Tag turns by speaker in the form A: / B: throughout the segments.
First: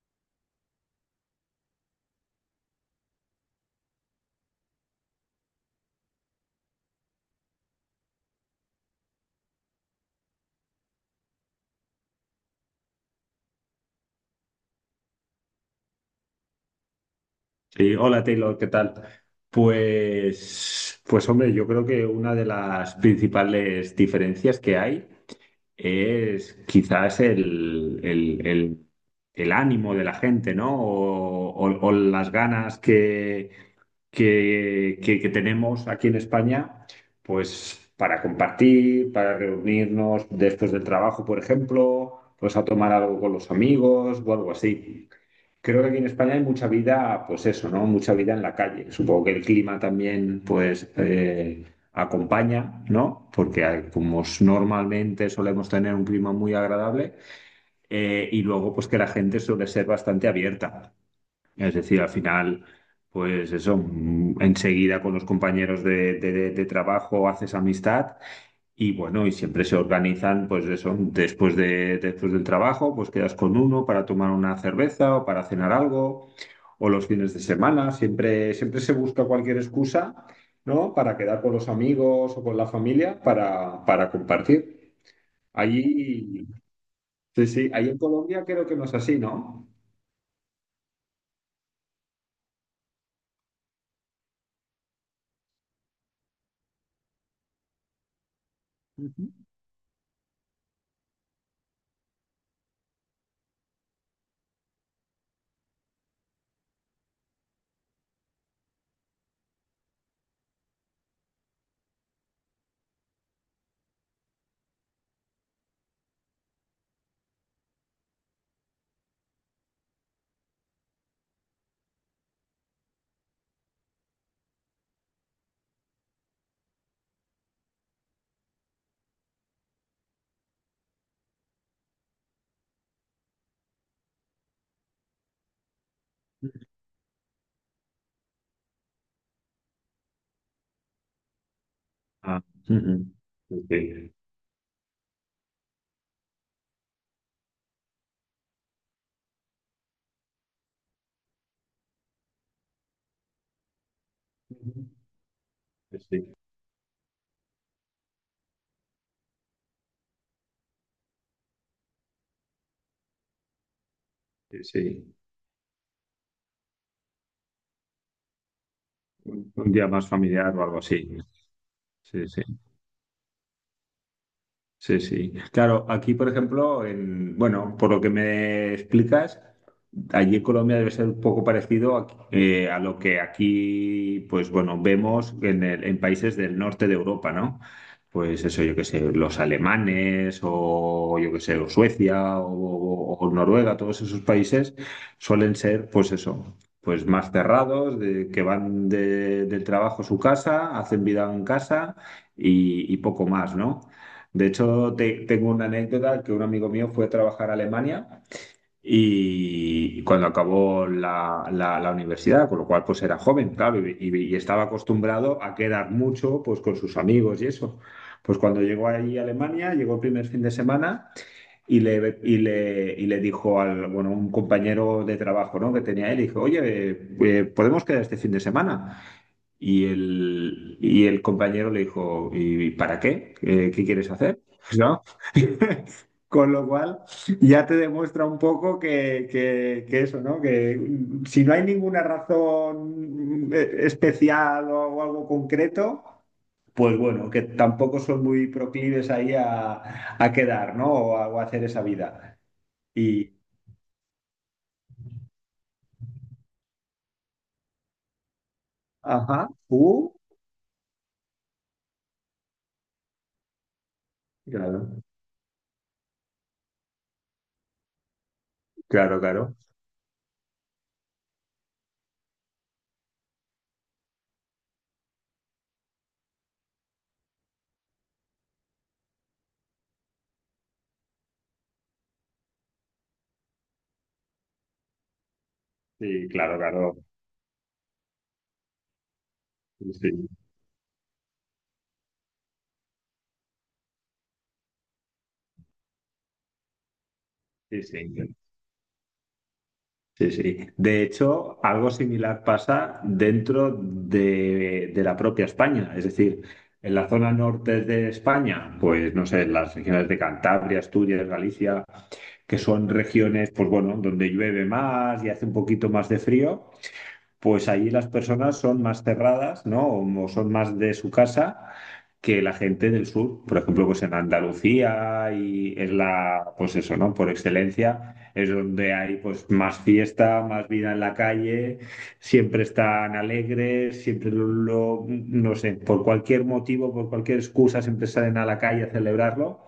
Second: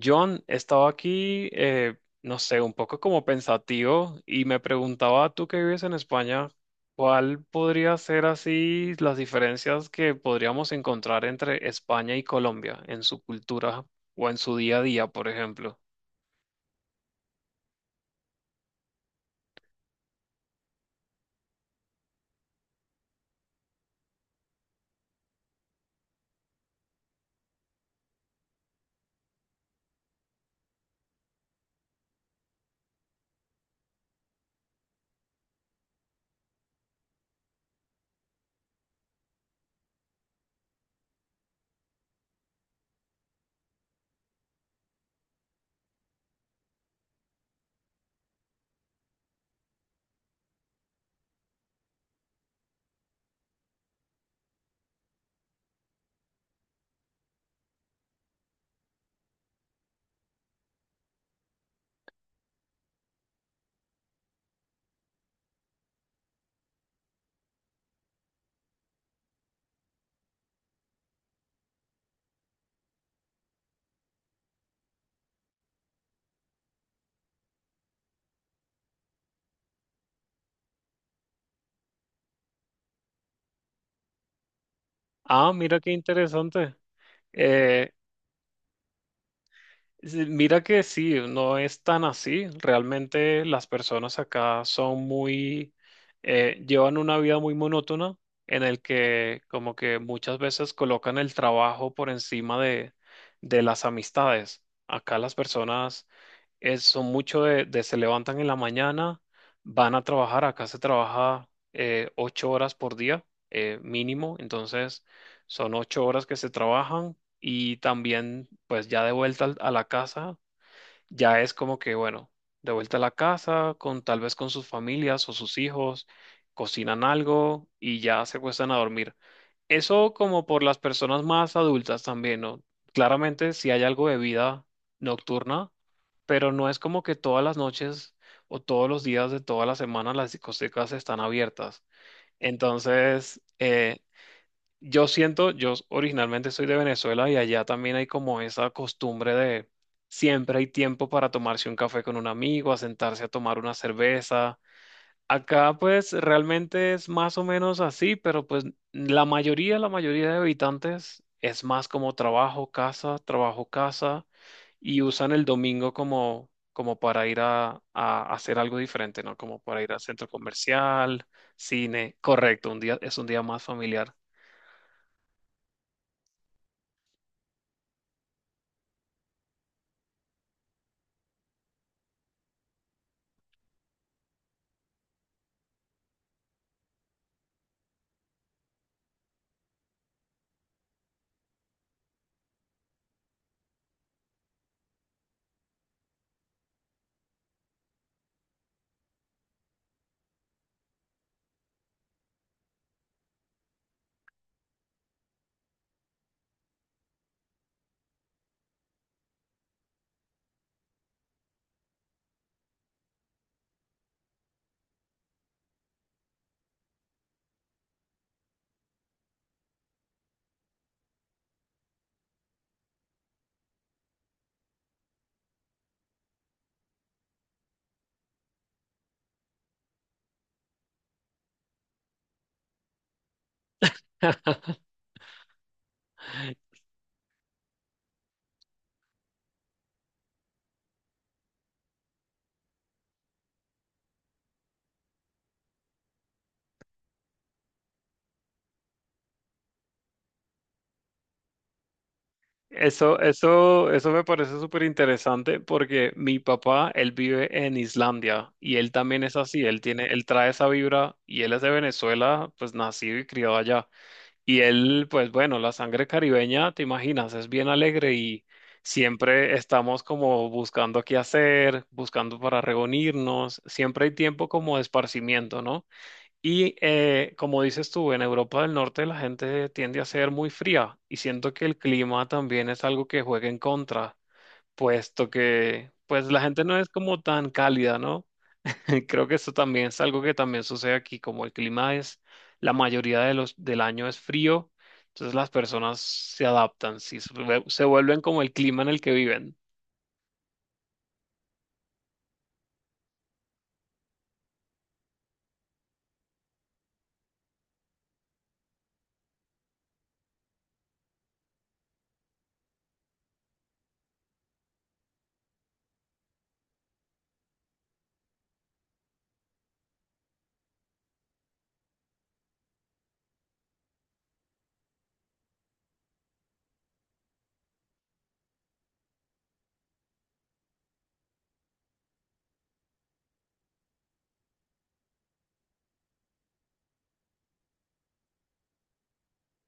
A: John, estaba aquí, no sé, un poco como pensativo y me preguntaba, tú que vives en España, ¿cuál podría ser así las diferencias que podríamos encontrar entre España y Colombia en su cultura o en su día a día, por ejemplo?
B: Sí, hola Taylor, ¿qué tal? Pues hombre, yo creo que una de las principales diferencias que hay es quizás el ánimo de la gente, ¿no? O las ganas que tenemos aquí en España, pues para compartir, para reunirnos después del trabajo, por ejemplo, pues a tomar algo con los amigos o algo así. Creo que aquí en España hay mucha vida, pues eso, ¿no? Mucha vida en la calle. Supongo que el clima también, pues, acompaña, ¿no? Porque normalmente solemos tener un clima muy agradable, y luego, pues, que la gente suele ser bastante abierta. Es decir, al final, pues eso, enseguida con los compañeros de trabajo haces amistad y bueno, y siempre se organizan, pues eso, después del trabajo, pues quedas con uno para tomar una cerveza o para cenar algo, o los fines de semana, siempre, siempre se busca cualquier excusa, ¿no? Para quedar con los amigos o con la familia para compartir.
A: Ah, mira qué
B: Allí,
A: interesante.
B: sí, sí, ahí
A: Eh,
B: en Colombia creo que no es así, ¿no?
A: Sí, mira que sí, no es tan así. Realmente las personas acá son muy, llevan una vida muy monótona en el
B: Ujú.
A: que como que muchas veces colocan el trabajo por encima de las amistades. Acá las personas son muchos de, se levantan en la mañana, van a trabajar, acá se trabaja 8 horas por día, mínimo, entonces son 8 horas que se trabajan y también pues ya de vuelta a la casa, ya es como que, bueno, de vuelta a la casa, con tal vez con sus familias o sus hijos, cocinan algo y ya se acuestan a dormir. Eso como por las personas más adultas también, ¿no? Claramente si hay algo de vida nocturna, pero no es como que todas las noches o todos los días de toda la semana las discotecas están abiertas.
B: Ah, ujú.
A: Entonces,
B: Sí,
A: yo siento, yo originalmente soy de Venezuela y allá también hay como esa costumbre de siempre hay tiempo para tomarse un café con un amigo, a sentarse a tomar una cerveza. Acá
B: sí,
A: pues
B: sí,
A: realmente es más o menos así, pero pues la mayoría de habitantes es más como trabajo, casa, trabajo, casa,
B: sí.
A: y
B: sí.
A: usan el domingo como, para ir a hacer algo diferente, ¿no? Como
B: Un
A: para
B: día
A: ir al
B: más
A: centro
B: familiar o algo así.
A: comercial, cine,
B: Sí, sí.
A: correcto, un día es un día más familiar.
B: Sí, sí. Claro, aquí, por ejemplo, en, bueno, por lo que me explicas, allí en Colombia debe ser un poco parecido a lo que aquí, pues bueno, vemos en, en países del norte de Europa, ¿no? Pues eso, yo qué sé, los alemanes o yo qué sé, o Suecia o Noruega, todos esos países suelen ser, pues eso, pues más cerrados, de, que van del trabajo a su casa, hacen vida en casa y poco más, ¿no? De hecho, tengo una anécdota que un amigo mío fue a trabajar a Alemania y cuando acabó la universidad, con lo cual pues era joven, claro, y estaba acostumbrado a quedar mucho pues con sus amigos y eso. Pues cuando llegó allí a Alemania, llegó el primer fin de semana y le dijo al, bueno, un compañero de trabajo, ¿no? que tenía él, dijo, oye, ¿podemos quedar este fin de semana? Y el compañero le dijo, ¿y para qué? ¿Qué quieres hacer? ¿No? Con lo cual ya te demuestra un poco que eso, ¿no? Que si no hay ninguna razón especial o algo concreto, pues bueno, que tampoco son muy proclives ahí a quedar, ¿no? O a hacer esa vida.
A: Eso,
B: Y,
A: eso, eso me parece súper interesante porque mi papá, él vive en Islandia y él también es
B: ajá,
A: así, él tiene, él trae esa vibra y él es de Venezuela, pues nacido y criado allá. Y
B: claro,
A: él, pues bueno, la sangre caribeña, te imaginas, es bien alegre y
B: claro,
A: siempre
B: claro.
A: estamos como buscando qué hacer, buscando para reunirnos, siempre hay tiempo como de esparcimiento, ¿no? Y como dices tú, en Europa del Norte la gente tiende a ser muy fría y siento que el clima también es algo que juega en contra, puesto que pues
B: Sí,
A: la
B: claro,
A: gente no es
B: claro.
A: como tan cálida, ¿no? Creo que eso también es algo
B: Sí,
A: que también sucede aquí, como el clima es, la mayoría de del año es frío, entonces las personas se adaptan, sí,
B: sí,
A: se
B: sí.
A: vuelven como el clima en el que viven.
B: Sí, sí. De hecho, algo similar pasa dentro de la propia España. Es decir, en la zona norte de España, pues no sé, en las regiones de Cantabria, Asturias, Galicia, que son regiones, pues bueno, donde llueve más y hace un poquito más de frío pues allí las personas son más cerradas, ¿no? O son más de su casa que la gente del sur. Por ejemplo, pues en Andalucía y es la, pues eso, ¿no? Por excelencia es donde hay pues más fiesta, más vida en la calle, siempre están alegres, siempre no sé, por cualquier motivo, por cualquier excusa, siempre salen a la calle a celebrarlo.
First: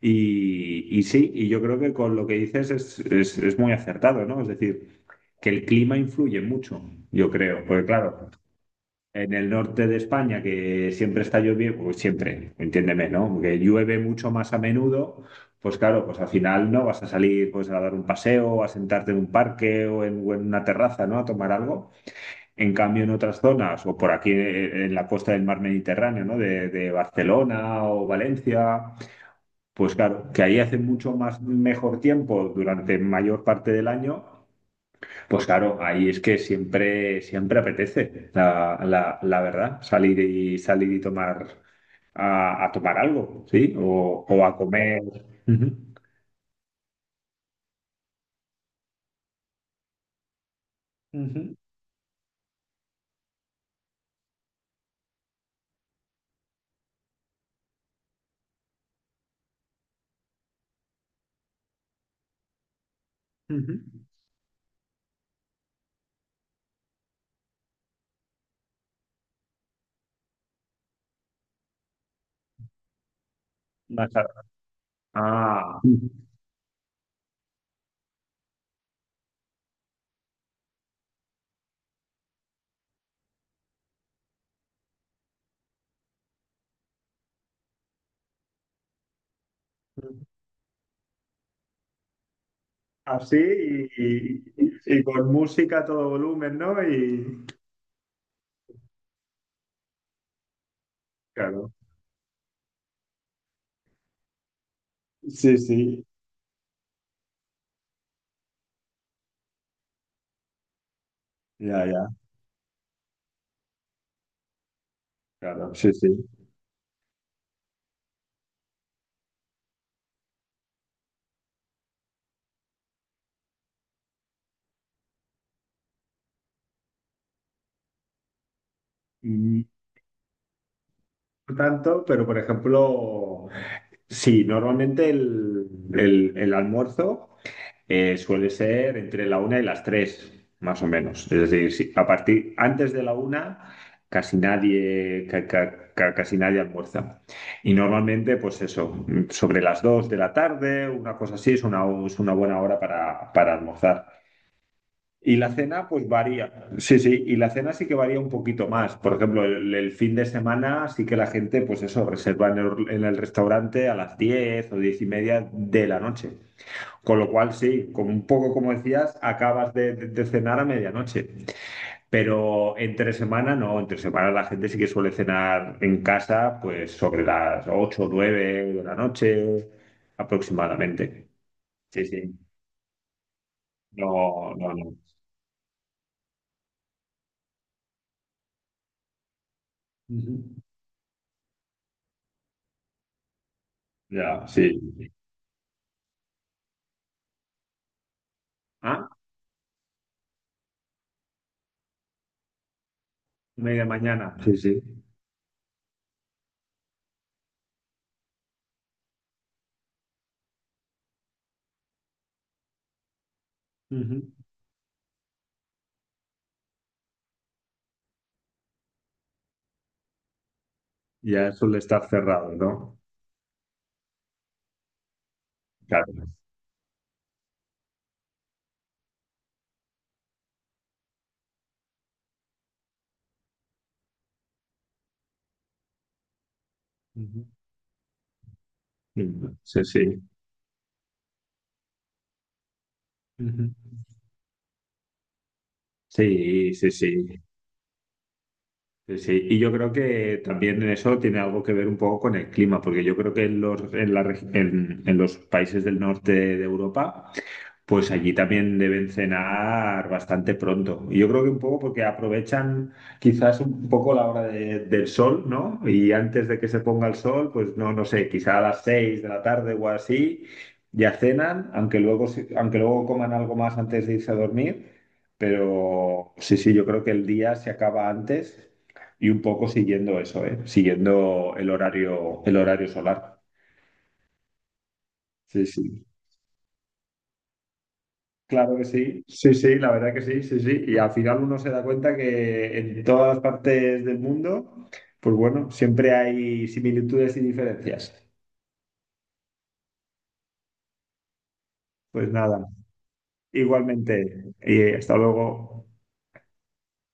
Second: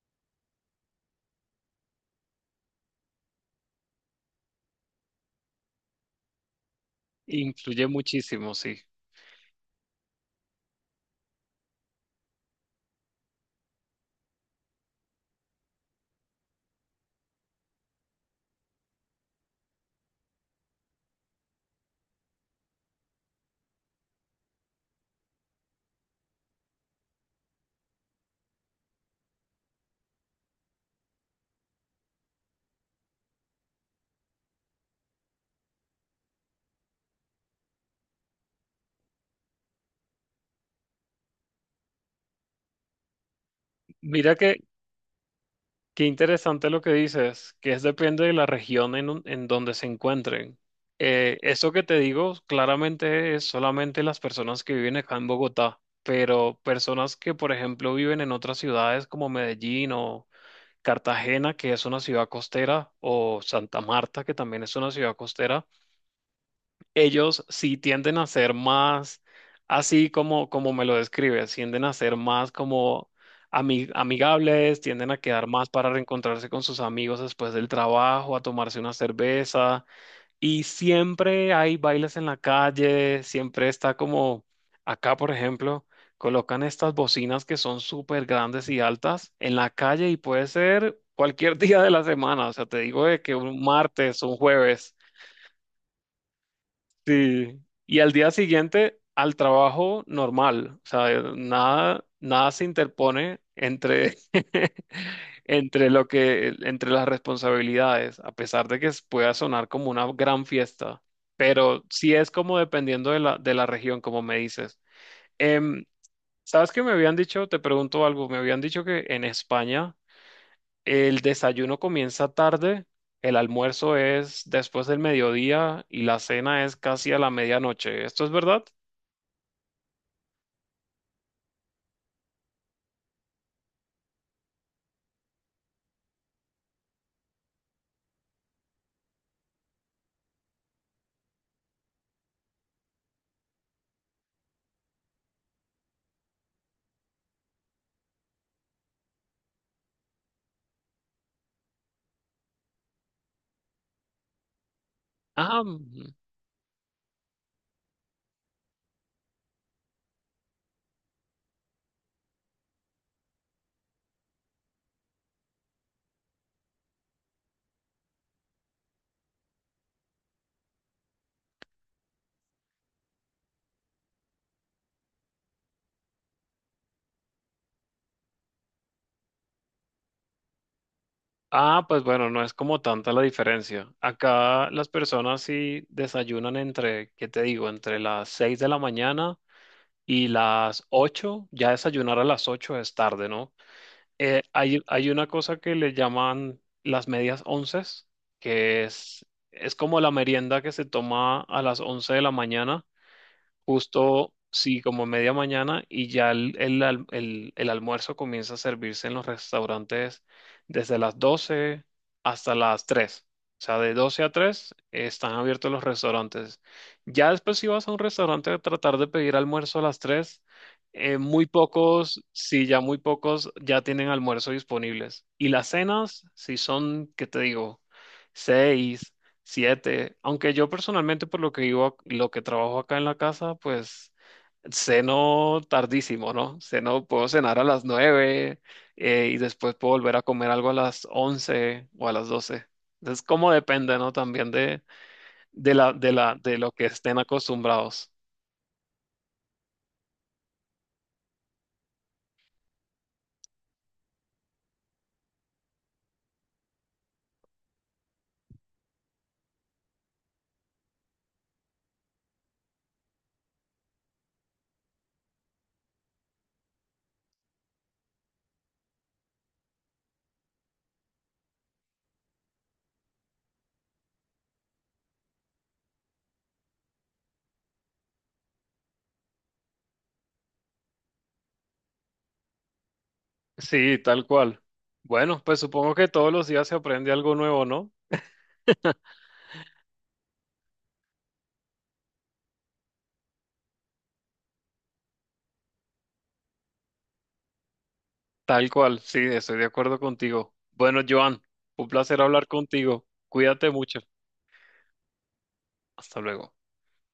B: Y sí, y yo creo que con lo que dices es muy acertado, ¿no? Es decir, que el clima influye mucho, yo creo, porque
A: Influye
B: claro,
A: muchísimo, sí.
B: en el norte de España que siempre está lloviendo, pues siempre, entiéndeme, ¿no? Que llueve mucho más a menudo, pues claro, pues al final no vas a salir pues a dar un paseo, a sentarte en un parque o en una terraza, ¿no? A tomar algo. En cambio, en otras zonas, o por aquí en la costa del mar Mediterráneo, ¿no? De Barcelona o Valencia pues claro, que ahí hace mucho más mejor tiempo durante mayor parte del año, pues claro, ahí es que siempre, siempre apetece, la verdad, salir y salir y tomar a tomar algo, ¿sí?
A: Mira
B: O a
A: que
B: comer. Ujú,
A: Qué interesante lo que dices, que es depende de la región en donde se encuentren.
B: ujú,
A: Eso que te digo claramente es solamente las personas que viven acá en Bogotá, pero personas que, por ejemplo, viven en otras ciudades como Medellín o Cartagena, que es una ciudad costera, o
B: ujú.
A: Santa Marta, que también es una ciudad costera. Ellos sí tienden a ser más, así como, me lo describes, tienden a ser más como
B: Más a-
A: amigables, tienden a quedar más
B: Ah,
A: para reencontrarse con sus amigos después del trabajo, a tomarse una cerveza. Y siempre hay bailes en la calle, siempre está como acá, por ejemplo. Colocan estas bocinas que son súper grandes y altas en la calle y puede ser cualquier día de la semana. O sea, te digo de que
B: así
A: un martes, un jueves.
B: y con música a todo volumen, ¿no? Y
A: Sí, y al día siguiente al trabajo normal, o sea,
B: claro.
A: nada, nada se interpone entre,
B: Sí,
A: entre
B: sí.
A: lo que, entre las responsabilidades, a pesar de que pueda sonar como una gran fiesta, pero
B: Ya,
A: sí
B: ya.
A: es como dependiendo de la región, como me dices.
B: Claro,
A: Em,
B: sí, sí.
A: ¿Sabes qué me habían dicho? Te pregunto algo, me habían dicho que en España el desayuno comienza tarde, el almuerzo es después del mediodía y la cena es casi a la medianoche. ¿Esto es verdad?
B: No tanto, pero por ejemplo, sí, normalmente el almuerzo suele ser entre la una y las tres, más o menos. Es decir, sí, a partir antes de la una casi nadie, casi nadie almuerza. Y normalmente, pues eso, sobre las dos de la tarde, una cosa así, es una buena hora para almorzar. Y la
A: Ah,
B: cena, pues
A: mm,
B: varía. Sí, sí, y la cena sí que varía un poquito más. Por ejemplo, el fin de semana sí que la gente, pues eso, reserva en el restaurante a las 10 o 10 y media de la noche. Con lo cual, sí, como un poco como decías, acabas de cenar a medianoche. Pero entre semana no, entre semana la gente sí que suele cenar en casa, pues sobre las 8 o 9 de la noche aproximadamente.
A: pues
B: Sí,
A: bueno,
B: sí.
A: no es como tanta la diferencia.
B: No,
A: Acá
B: no,
A: las
B: no.
A: personas sí desayunan entre, ¿qué te digo? Entre las 6 de la mañana y
B: Ujú.
A: las 8. Ya desayunar a las 8 es tarde, ¿no?
B: Ya, sí.
A: Hay una cosa que le llaman las medias onces, que
B: Ah,
A: es como la merienda que se toma a las 11 de la mañana
B: media
A: justo,
B: mañana. Sí,
A: sí,
B: sí.
A: como media mañana, y ya el almuerzo comienza a servirse en los restaurantes desde las 12 hasta las 3. O sea, de 12
B: Ujú,
A: a 3 están abiertos los restaurantes. Ya después, si vas a un restaurante a tratar de pedir almuerzo a las 3, muy
B: Ya eso le está
A: pocos,
B: cerrado,
A: sí, ya muy
B: ¿no?
A: pocos ya tienen almuerzo disponibles. Y las cenas,
B: Claro.
A: si son, ¿qué te digo? Seis, siete. Aunque yo personalmente, por lo que vivo, lo que trabajo acá en la casa, pues ceno tardísimo, ¿no? Ceno, puedo
B: ujú,
A: cenar a las 9, y
B: Mm,
A: después
B: Sí,
A: puedo
B: sí.
A: volver a comer algo a las 11 o a las 12. Entonces, como
B: Ujú.
A: depende, ¿no? También de, de lo
B: Sí,
A: que
B: sí,
A: estén
B: sí.
A: acostumbrados.
B: Sí, sí. Y yo creo que también en eso tiene algo que ver un poco con el clima, porque yo creo que en los, en la reg- en los países del norte de Europa pues allí también deben cenar bastante pronto. Y yo creo que un poco porque aprovechan quizás un poco la hora del sol, ¿no? Y antes de que se ponga el sol, pues no sé, quizá a las seis de la tarde o así, ya cenan, aunque luego, aunque luego coman algo más antes de irse a dormir. Pero sí, sí, yo creo que el día se acaba antes y un poco siguiendo eso, ¿eh? Siguiendo el horario solar.
A: Sí, tal cual. Bueno, pues
B: Sí,
A: supongo
B: sí.
A: que todos los días se aprende algo nuevo, ¿no?
B: Claro que sí, sí, sí, la verdad que sí, sí, sí. Y al final uno se da cuenta que en todas las partes del mundo, pues bueno, siempre hay similitudes y diferencias.
A: Tal cual, sí, estoy de acuerdo contigo. Bueno, Joan, un placer
B: Pues
A: hablar
B: nada,
A: contigo. Cuídate mucho.
B: igualmente, y hasta luego.
A: Hasta luego.